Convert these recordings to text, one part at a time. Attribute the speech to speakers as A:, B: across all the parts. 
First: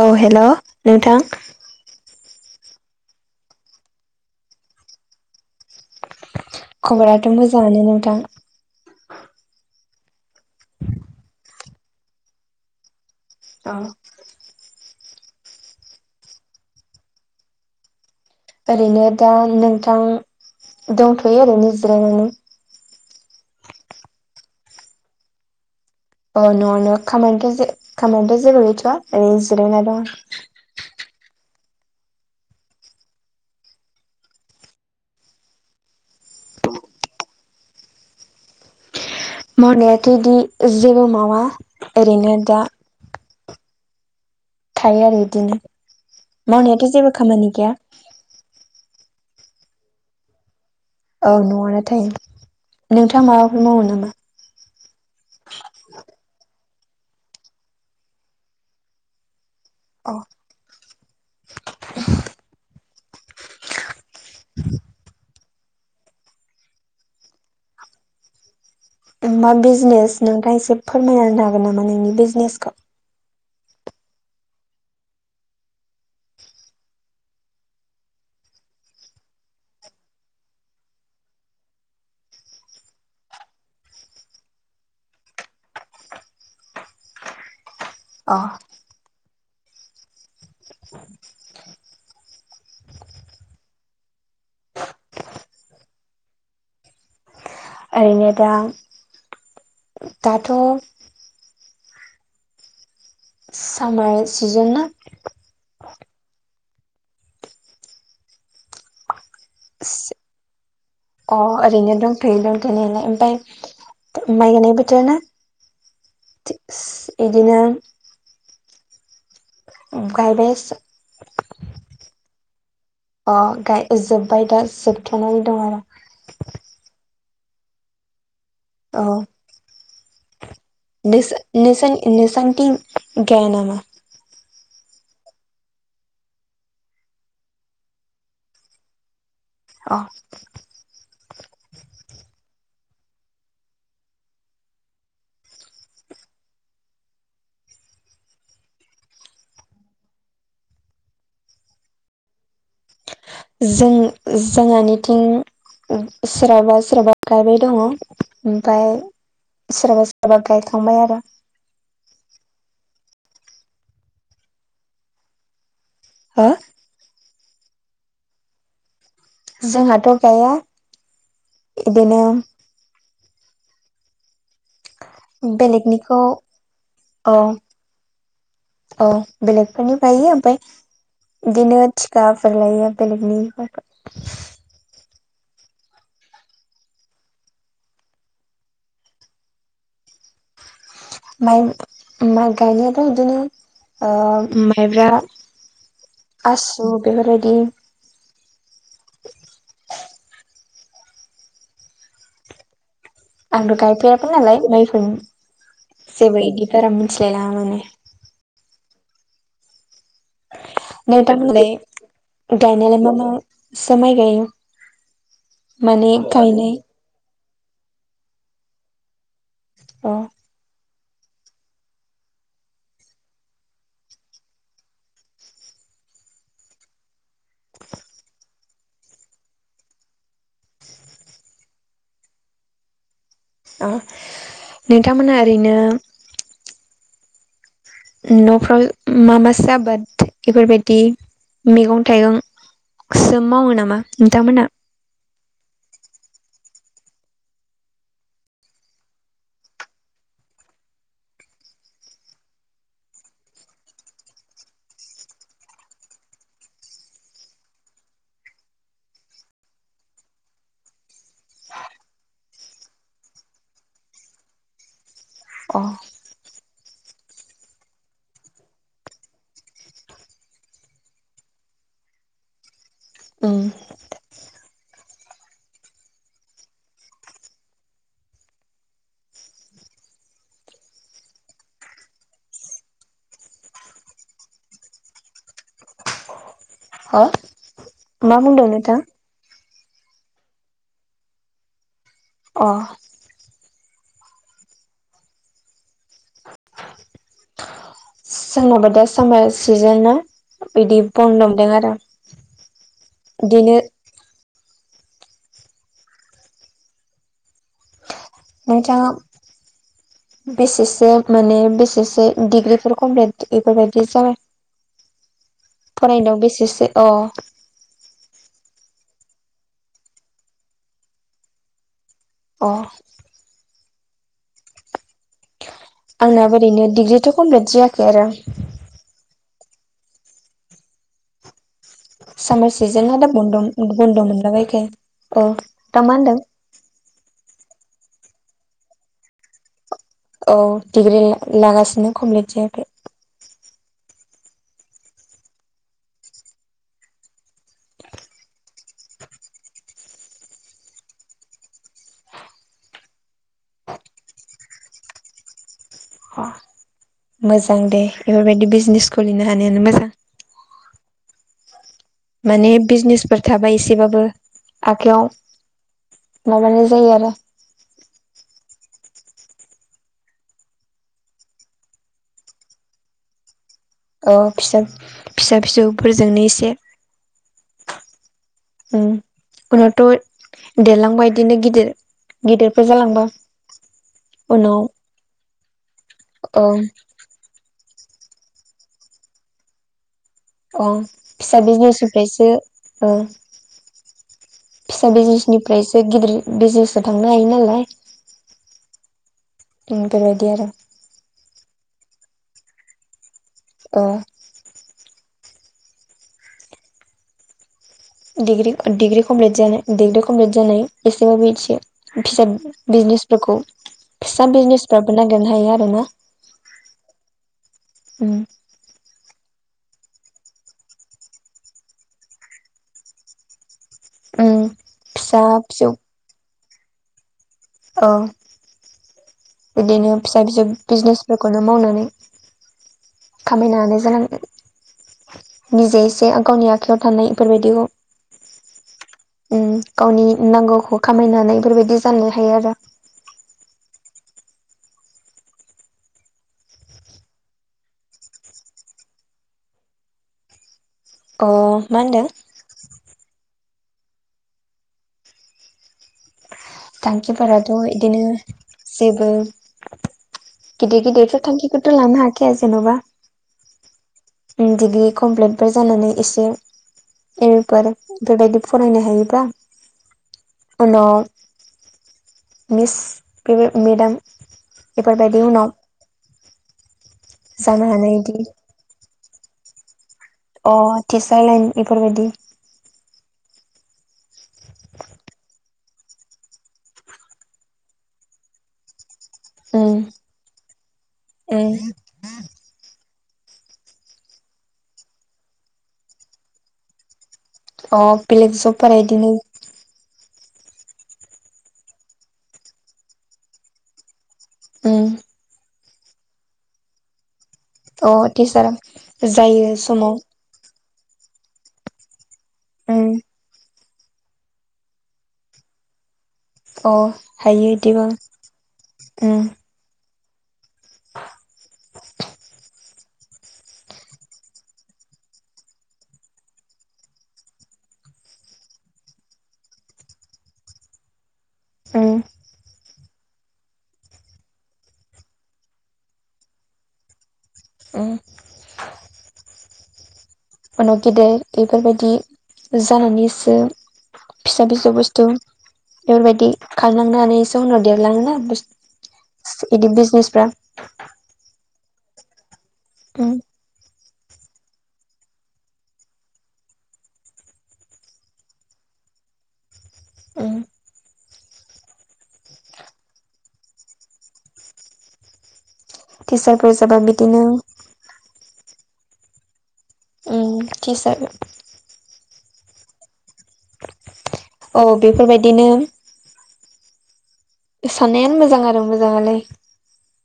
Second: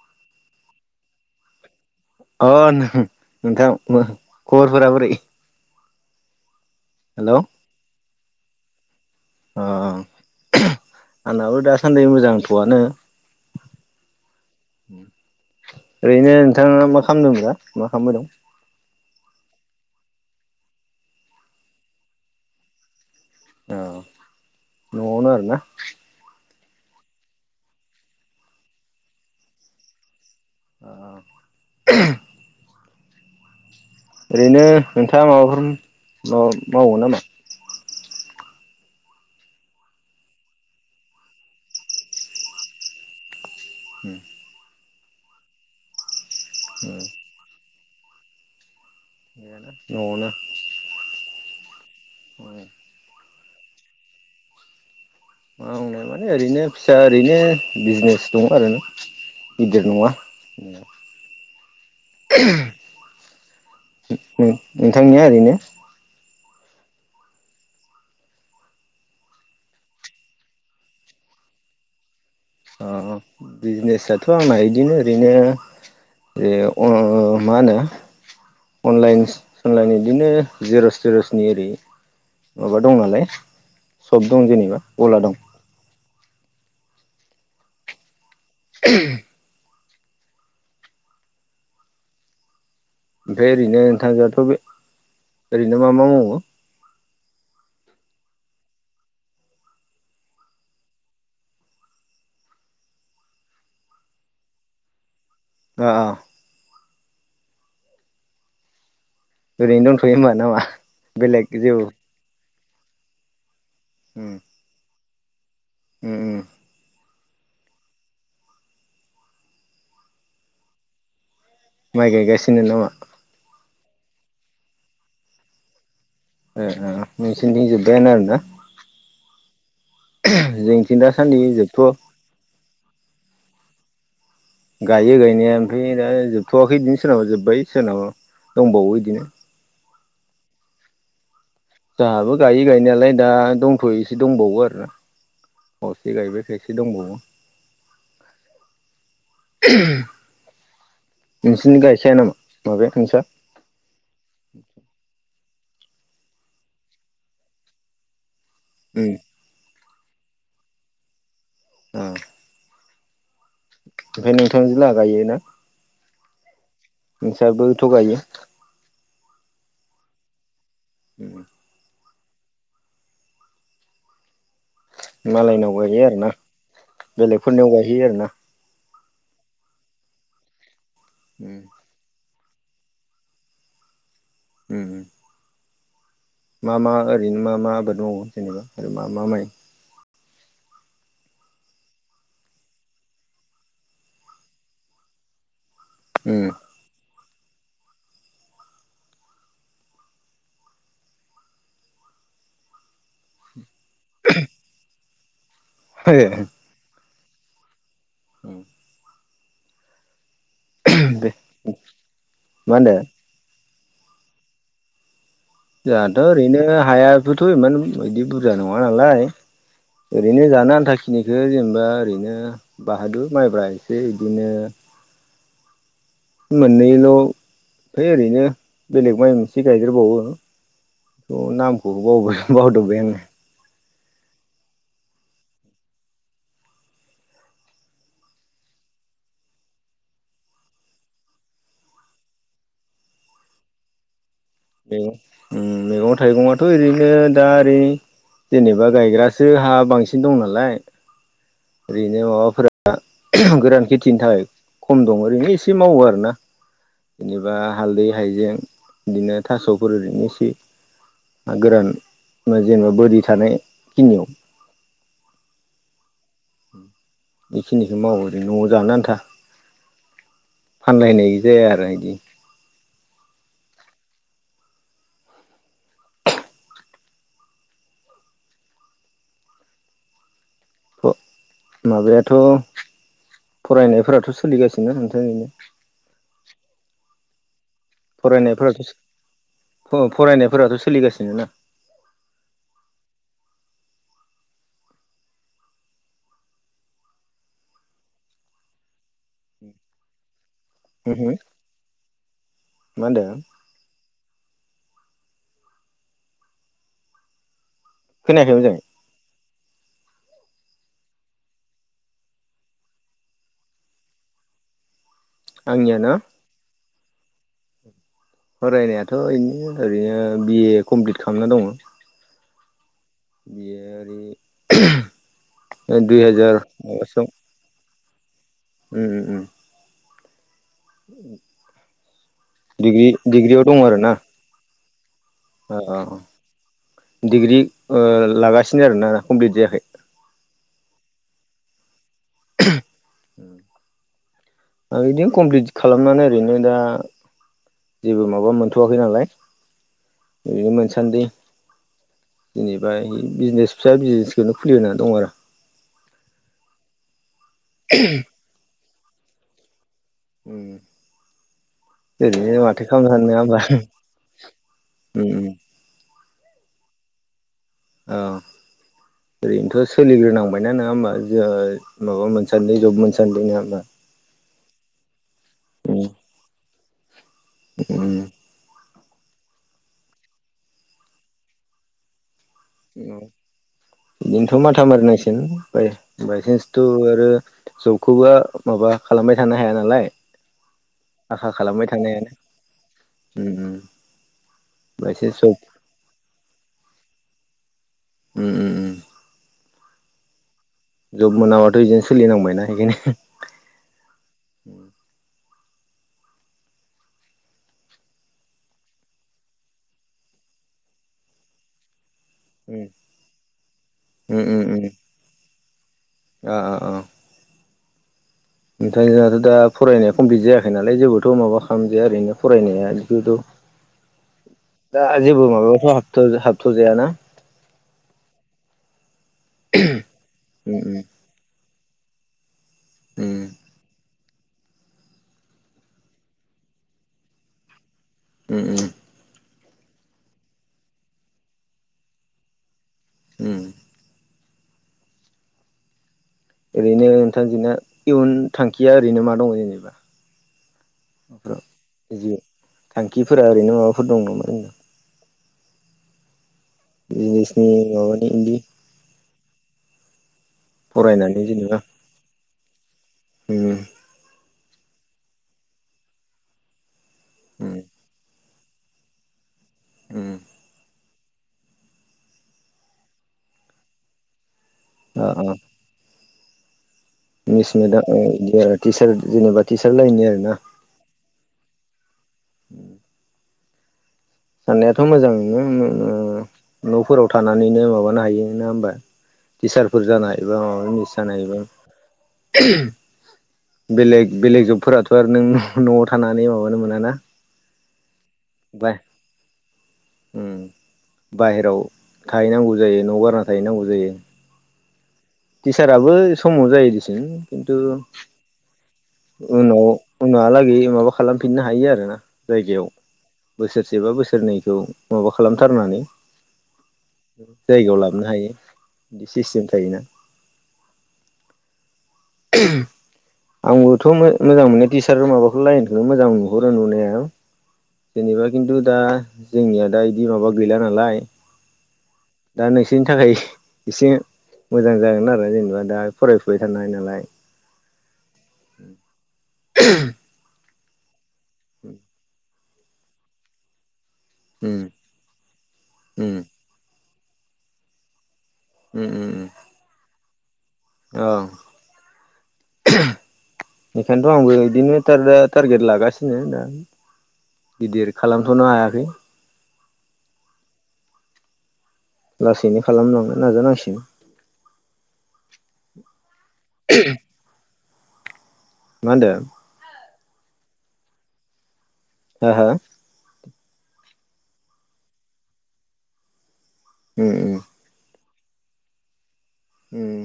A: औ हेल' नोंथां
B: अ नोंथां खबरफोरा बोरै
A: खबराथ'
B: हेल' अ
A: मोजांङानो नोंथां।
B: अ आंनाबो दासान्दि मोजांथ'आनो
A: औ
B: ओरैनो नोंथाङा मा खालामदों रा मा खालामबाय दं?
A: ओरैनो दा नोंथां दंथ'यो ओरैनो जिरायनानै
B: औ न'आवनो आरोना
A: औ न'आवनो खामानिथ' खामानिथ' जेबो गैथ'आ ओरै जिरायना दं।
B: अ ओरैनो नोंथाङा माबाफोर मा मावो नामा?
A: मावनायाथ'दि जेबो मावा ओरैनो दा
B: [inaudible]
A: थायो आरो बिदिनो मावनायाथ' जेबो खामानि गैया।
B: न'आवनो
A: औ न'आनो थायो नोंथाङा माबाफोर मावो नामा?
B: मावनाय माने आरैनो फिसा ओरैनो बिजनेस दङ आरो ना। गिदिर नङा।
A: अ
B: नोंथांनिया ओरैनो
A: मा बिजनेस नोंथाङ एसे फोरमायां हागोन नामा नोंनि बिजनेसखौ?
B: अ बिजनेसथ' आंना बिदिनो ओरैनो जे अ मा होनो अनलाइन सनलाइन बिदिनो जिर'स थिर'सनि ओरै माबा दं नालाय सप दं जेनेबा [unintelligible] दं।
A: अ
B: [inaudible] ओमफ्राय ओरैनो नोंथांजोंथ' बे ओरैनो मा मा मावो?
A: ओरैनो दा दाथ' सामार सिजना
B: अ ओरैनो दंथ'यो होमबा नामा?
A: अ
B: बेलेग जेबो
A: ओरैनो दं थैलनायालाय ओमफफ्राय माइ गनाय बोथोर ना
B: ओम ओम।
A: बिदिनो गायबाय
B: माइ गायगासिनो नामा?
A: अ गाय जोब्बाय दा जोबथनानै दं आरो।
B: ए ओ नोंसोरनिजोब्बायानो आरोना।
A: औ
B: जों
A: [unintelligible] नसानिथिं गयानामा?
B: गायो गायनाया ओमफ्राय दा जोबथ'वाखै बिदिनो सोरनाबा जोब्बाय सोरनाबा दंबावो बिदिनो।
A: अ
B: दाबो गायो गायनायालाय दा दंथ'योसो दंबावो आरो ना। अ एसे गायबाय खायसे दंबावो। उहुम नोंसिनि गायखाया नामा माबाया नोंसा
A: जों जोंहानिथिं ओ सोरहाबा सोरहाबा गायबाय दङ। ओमफ्राय
B: उम
A: सोरहाबा सोरहाबा गायखांबाय आरो
B: [inaudible] ओमफ्राय नोंथांजो लाहा गायो ना।
A: ओयो।
B: नोंसाबो थ' गायो।
A: जोंहाथ' गाया।
B: उम।
A: बेनोम।
B: मालायनाव गायो
A: बेलेगनिखौ
B: आरो ना
A: औ
B: बेलेगफोरनियाव गायहैयो आरोना।
A: औ बेलेगफोरनि गायो ओमफ्राय
B: उम
A: बिदिनो थिखाफोर लायो बेलेगनिफोरखौ
B: उम। मा मा ओरैनो मा मा आबाद मायो जेनेबा मा मा माइ
A: माइ माइ गायनायाथ' इदिनो ओयो माइब्रा
B: उम
A: आसु बेफोरबायदि [inaudible] आंथ' गायफेराबो नालाय माइफोरनि जेबो इदिबारा मिथिलायलांया माने।
B: औ। दे
A: नोंथांमोनलाय गायनायालाय मा मासो माइ गायो? माने
B: जोंहाथ' ओरैनो
A: गायनाय
B: हाया इबोथ इमान बिदि बुरजा नङा नालाय
A: अ
B: ओरैनो जानो आन्थाखि खिनिखौ जेनेबा ओरैनो बाहादु माइब्रा एसे बिदिनो। मोननैल' है ओरैनो बेलेग माइ मोनसे गायदेरबावो। अ नामखौबो बावबाय बावदोबबाय आंयो।
A: ओ नोंथांमोनहा ओरैनो न'फ्राव मा मासो आबाद इफोरबायदि मेगं थाइगं। सोम मावो नामा नोंथांमोनहा?
B: मैगं उम मैगं थाइगङाथ' ओरैनो दा ओरै जेनेबा गायग्रासो हा बांसिन दं नालाय। ओरैनो माबाफोरा गोरान खेथिनि थाखाय खम दं ओरैनो एसे मावो आरोना। इदिबा हालदै हायजें बिदिनो थास'फोर ओरैनो इसे। गोरान मो जेनेबा बोरि थानायखिनियाव।
A: अह।
B: [unintelligible]
A: [inaudible]
B: अ माबायाथ' फरायनायफोराथ' सोलिगासिनो नोंथां इनो।
A: [unintelligible]
B: फरायनायफोराथ' सो
A: नोंथां
B: फु फरायनायफोराथ' सोलिगासिनो ना।
A: अह। [unintelligible] बिदि
B: मा
A: बनदमदों आरो
B: होनदों
A: इदिनो।
B: खोनायाखै मोजाङै
A: नोंथाङाव
B: [inaudible]
A: [unintelligible]
B: आंनिया ना
A: फरायनायाव बेसेसो अ
B: फरायनायाथ' बिनो ओरैनो बिए कमप्लिट खालामना दङ
A: अ
B: बियो ओरै दुइ हाजार
A: आंनाबो ओरैनो डिग्रिथ' कमप्लिट जायाखै आरो
B: उम उम उम [inaudible]
A: सामार
B: डिग्रि
A: सिजेनादा
B: डिग्रियाव दङ आरो
A: बन्द'
B: ना
A: बन्द' मोनलाबायखो अ
B: अ अ
A: दा मा होनदों
B: डिग्रि ओ लागासिनो आरोना कमप्लिट जायाखै
A: औ डिग्रि लागासिनो कमप्लिट जायाखै
B: बिदिनो कमप्लिट खालामनानै ओरैनो दा जेबो माबा मोनथ'वाखै नालाय बिदिनो मोनसान्दि जेनेबा बिजिनेस फिसा बिजिनेसखौनो खुलिनानै दं आरो
A: अ मोजां दे बेफोरबायदि बिजनेस खुलिनो हानायानो मोजां
B: उम ओरैनो
A: माने
B: माथो खालामनो हानो नङा
A: बिजिनेसफोर
B: होमबा
A: थाबा एसेबाबो
B: उम
A: आखाइयाव
B: उम
A: माबानाय जायो आरो
B: ओं ओरैनोथ' सोलिग्रोनांबायना नोङा होमबा जों माबा मोनसान्दि जब मोनसान्दि नङा होमबा
A: अ फिसा फिसा
B: उम
A: फिसौफोरजोंनो एसे
B: उम
A: उम उनावथ' देरलांबा बिदिनो गिदिर गिदिर
B: बिदिनोथ' माथा मारिनांसिगोन बाय
A: औ
B: बायसान्सथ' आरो जबखौबो माबा खालामबाय थानो हाया नालाय
A: अ
B: आखा
A: फिसा
B: खालामबाय थानो हायाना
A: बिजिनेसनिफ्रायसो ओ
B: उम उम
A: फिसा
B: बायसान्स जब
A: बिजिनेसनिफ्रायसो गिदिर बिजिनेसाव थांनो हायो नालाय
B: उम उम उम
A: उम बेबायदि आरो
B: जब मोनाबाथ' बिदिनो सोलिनांबायना बेखायनो
A: ओ डिग्रि डिग्रि कमप्लिट जानाय डिग्रि कमप्लिट जानाय एसेबाबो एसे फिसा बिजिनेसफोरखौ फिसा बिजिनेसफोराबो नागिरनो हायो आरोना
B: आ आ आ
A: उम
B: ओमफ्राय जोंहाथ' दा फरायनाया कमप्लिट जायाखै नालाय जेबोथ' माबा खालामजाया ओरैनो फरायनाया बिबोथ'
A: उम
B: दा
A: फिसा
B: जेबो माबायावथ'
A: फिसौ
B: हाब हाबथ जाया ना
A: औ बिदिनो फिसा फिसौ
B: उम उम
A: बिजिनेसफोरखौनो मावनानै
B: उम
A: खामायनो हानाय जानांगोन निजे एसे गावनि आखायाव थानाय इफोरबायदिखौ
B: उम उम उम
A: गावनि नांगौखौ खामायनानै बेफोरबायदि जानो हायो आरो
B: उम ओरैनो नोंथां नोंना इयुन थांखिया ओरैनो मा दङ जेनेबा
A: अ
B: ओ
A: मा होनदों
B: इदि थांखिफोरा ओरैनो माबाफोर दं नामा नोंनाव बिजनेसनि
A: थांखिफोराथ' बिदिनो
B: माबानि इदि
A: जेबो गिदिर
B: फरायनानै
A: गिदिरफोर
B: जेनेबा
A: थांखिखौथ' लानो हायाखाया जेन'बा
B: उम
A: उम डिग्रि कमप्लिटफोर जानानै एसे एम ए
B: ओ
A: फोर बेफोरबायदि फरायनो हायोबा
B: उम
A: उनाव मिस बे मेदाम बेफोरबायदि
B: ओ
A: उनाव
B: मिस
A: जानो
B: मिडियाम
A: हानाय इदि
B: बिदि आरो टिचार जेनेबा टिचार लाइनि आरो ना।
A: अ टिचार लाइन इफोरबायदि
B: उ साननायाथ' मोजां न'फोराव थानानैनो माबानो हायो ना होमबा
A: उम
B: टिचारफोर जानाय एबा माबा मिनिस जानाय एबा
A: उम
B: बेलेग बेलेग जबफोराथ' आरो नों न'आव थानानै माबानो मोना ना
A: अ बेलेग जफोरा बिदिनो
B: बाहेरायाव थाहैनांगौ जायो न' बारना थाहैनांगौ जायो।
A: ओम
B: टिचाराबो समाव जायो दिसिम खिथु
A: अ टिचारा जायो
B: उनाव
A: समाव
B: उनहालागै माबा खालामफिननो हायो आरोना जायगायाव
A: उम
B: बोसोरसेबा बोसोरनैखौ माबा खालामथारनानै
A: अ हायो
B: जायगायाव
A: इदिबो
B: लाबोनो हायो बिदि
A: उम
B: सिस्टेम थायोना [unintelligible] आंबोथ' मोजां मोननाय टिचार माबाखौ लाइनखौनो मोजां नुहरो नुनाया। जेनेबा खिन्थु दा जोंनिया दा बिदि माबा गैला नालाय
A: औ
B: दा नोंसोरनि थाखाय एसे मोजां जागोन आरो जेनेबा दा फरायफुबाय थानो हायो नालाय।
A: ओ
B: [unintelligible]
A: उनाव गेदेर बेफोरबायदि जानानैसो फिसा
B: उम
A: फिसौ बुस्थु
B: उम
A: बेफोरबायदि खालामलांनोनानैसो उनाव देरलाङोना ब
B: उम उम
A: इदि बिजनेसफ्रा
B: औ
A: उम
B: बेनिखायथ' आंबो बिदिनो दा टारगेट लागासिनो दा गिदिर खालामथ'नो हायाखै
A: ओ
B: लासैनो खालामलांनो नाजानांसिगोन
A: टिचारफोर जाबा बिदिनो
B: [unintelligible]
A: जिसाग
B: ह ह
A: औ बेफोरबायदिनो
B: [unintelligible]
A: सानानायानो मोजां आरो मोजाङालाय
B: उम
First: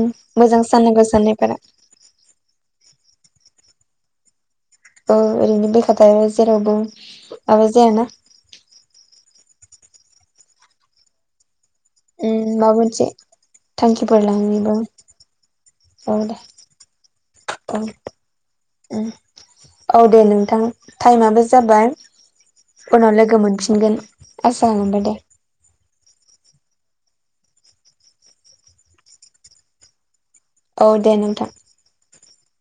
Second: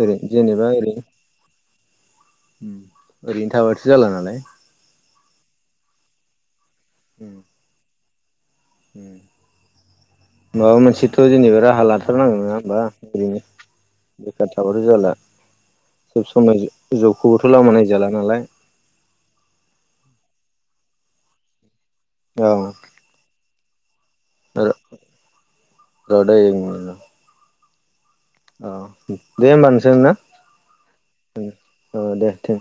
B: ओरै जेनेबा ओरै
A: साननांगौ साननायफोरा
B: ओरैनो थाबाथो जाला नालाय
A: औ ओरैनो बेखाथाय जेरावबो
B: उम
A: माबा जायाना
B: माबा मोनसेथ' जेनेबा राहा लादों। थाथारनांगोन नङा
A: उम माबा
B: होमबा
A: मोनसे
B: ओरैनो
A: थांखिफोर
B: बेखार
A: लानानैबो
B: थाबाथ' जाला
A: औ
B: सब
A: दे
B: समाय जबखौबोथ' लामा
A: औ
B: नायजाला नालाय
A: औ दे नोंथां टाइमाबो जाबाय
B: औ
A: उनाव लोगो मोनफिनगोन
B: र'
A: आसा खालामबाय दे
B: [unintelligible] औ दे होमबा नोंसोरा
A: औ दे नोंथां।
B: औ दे दे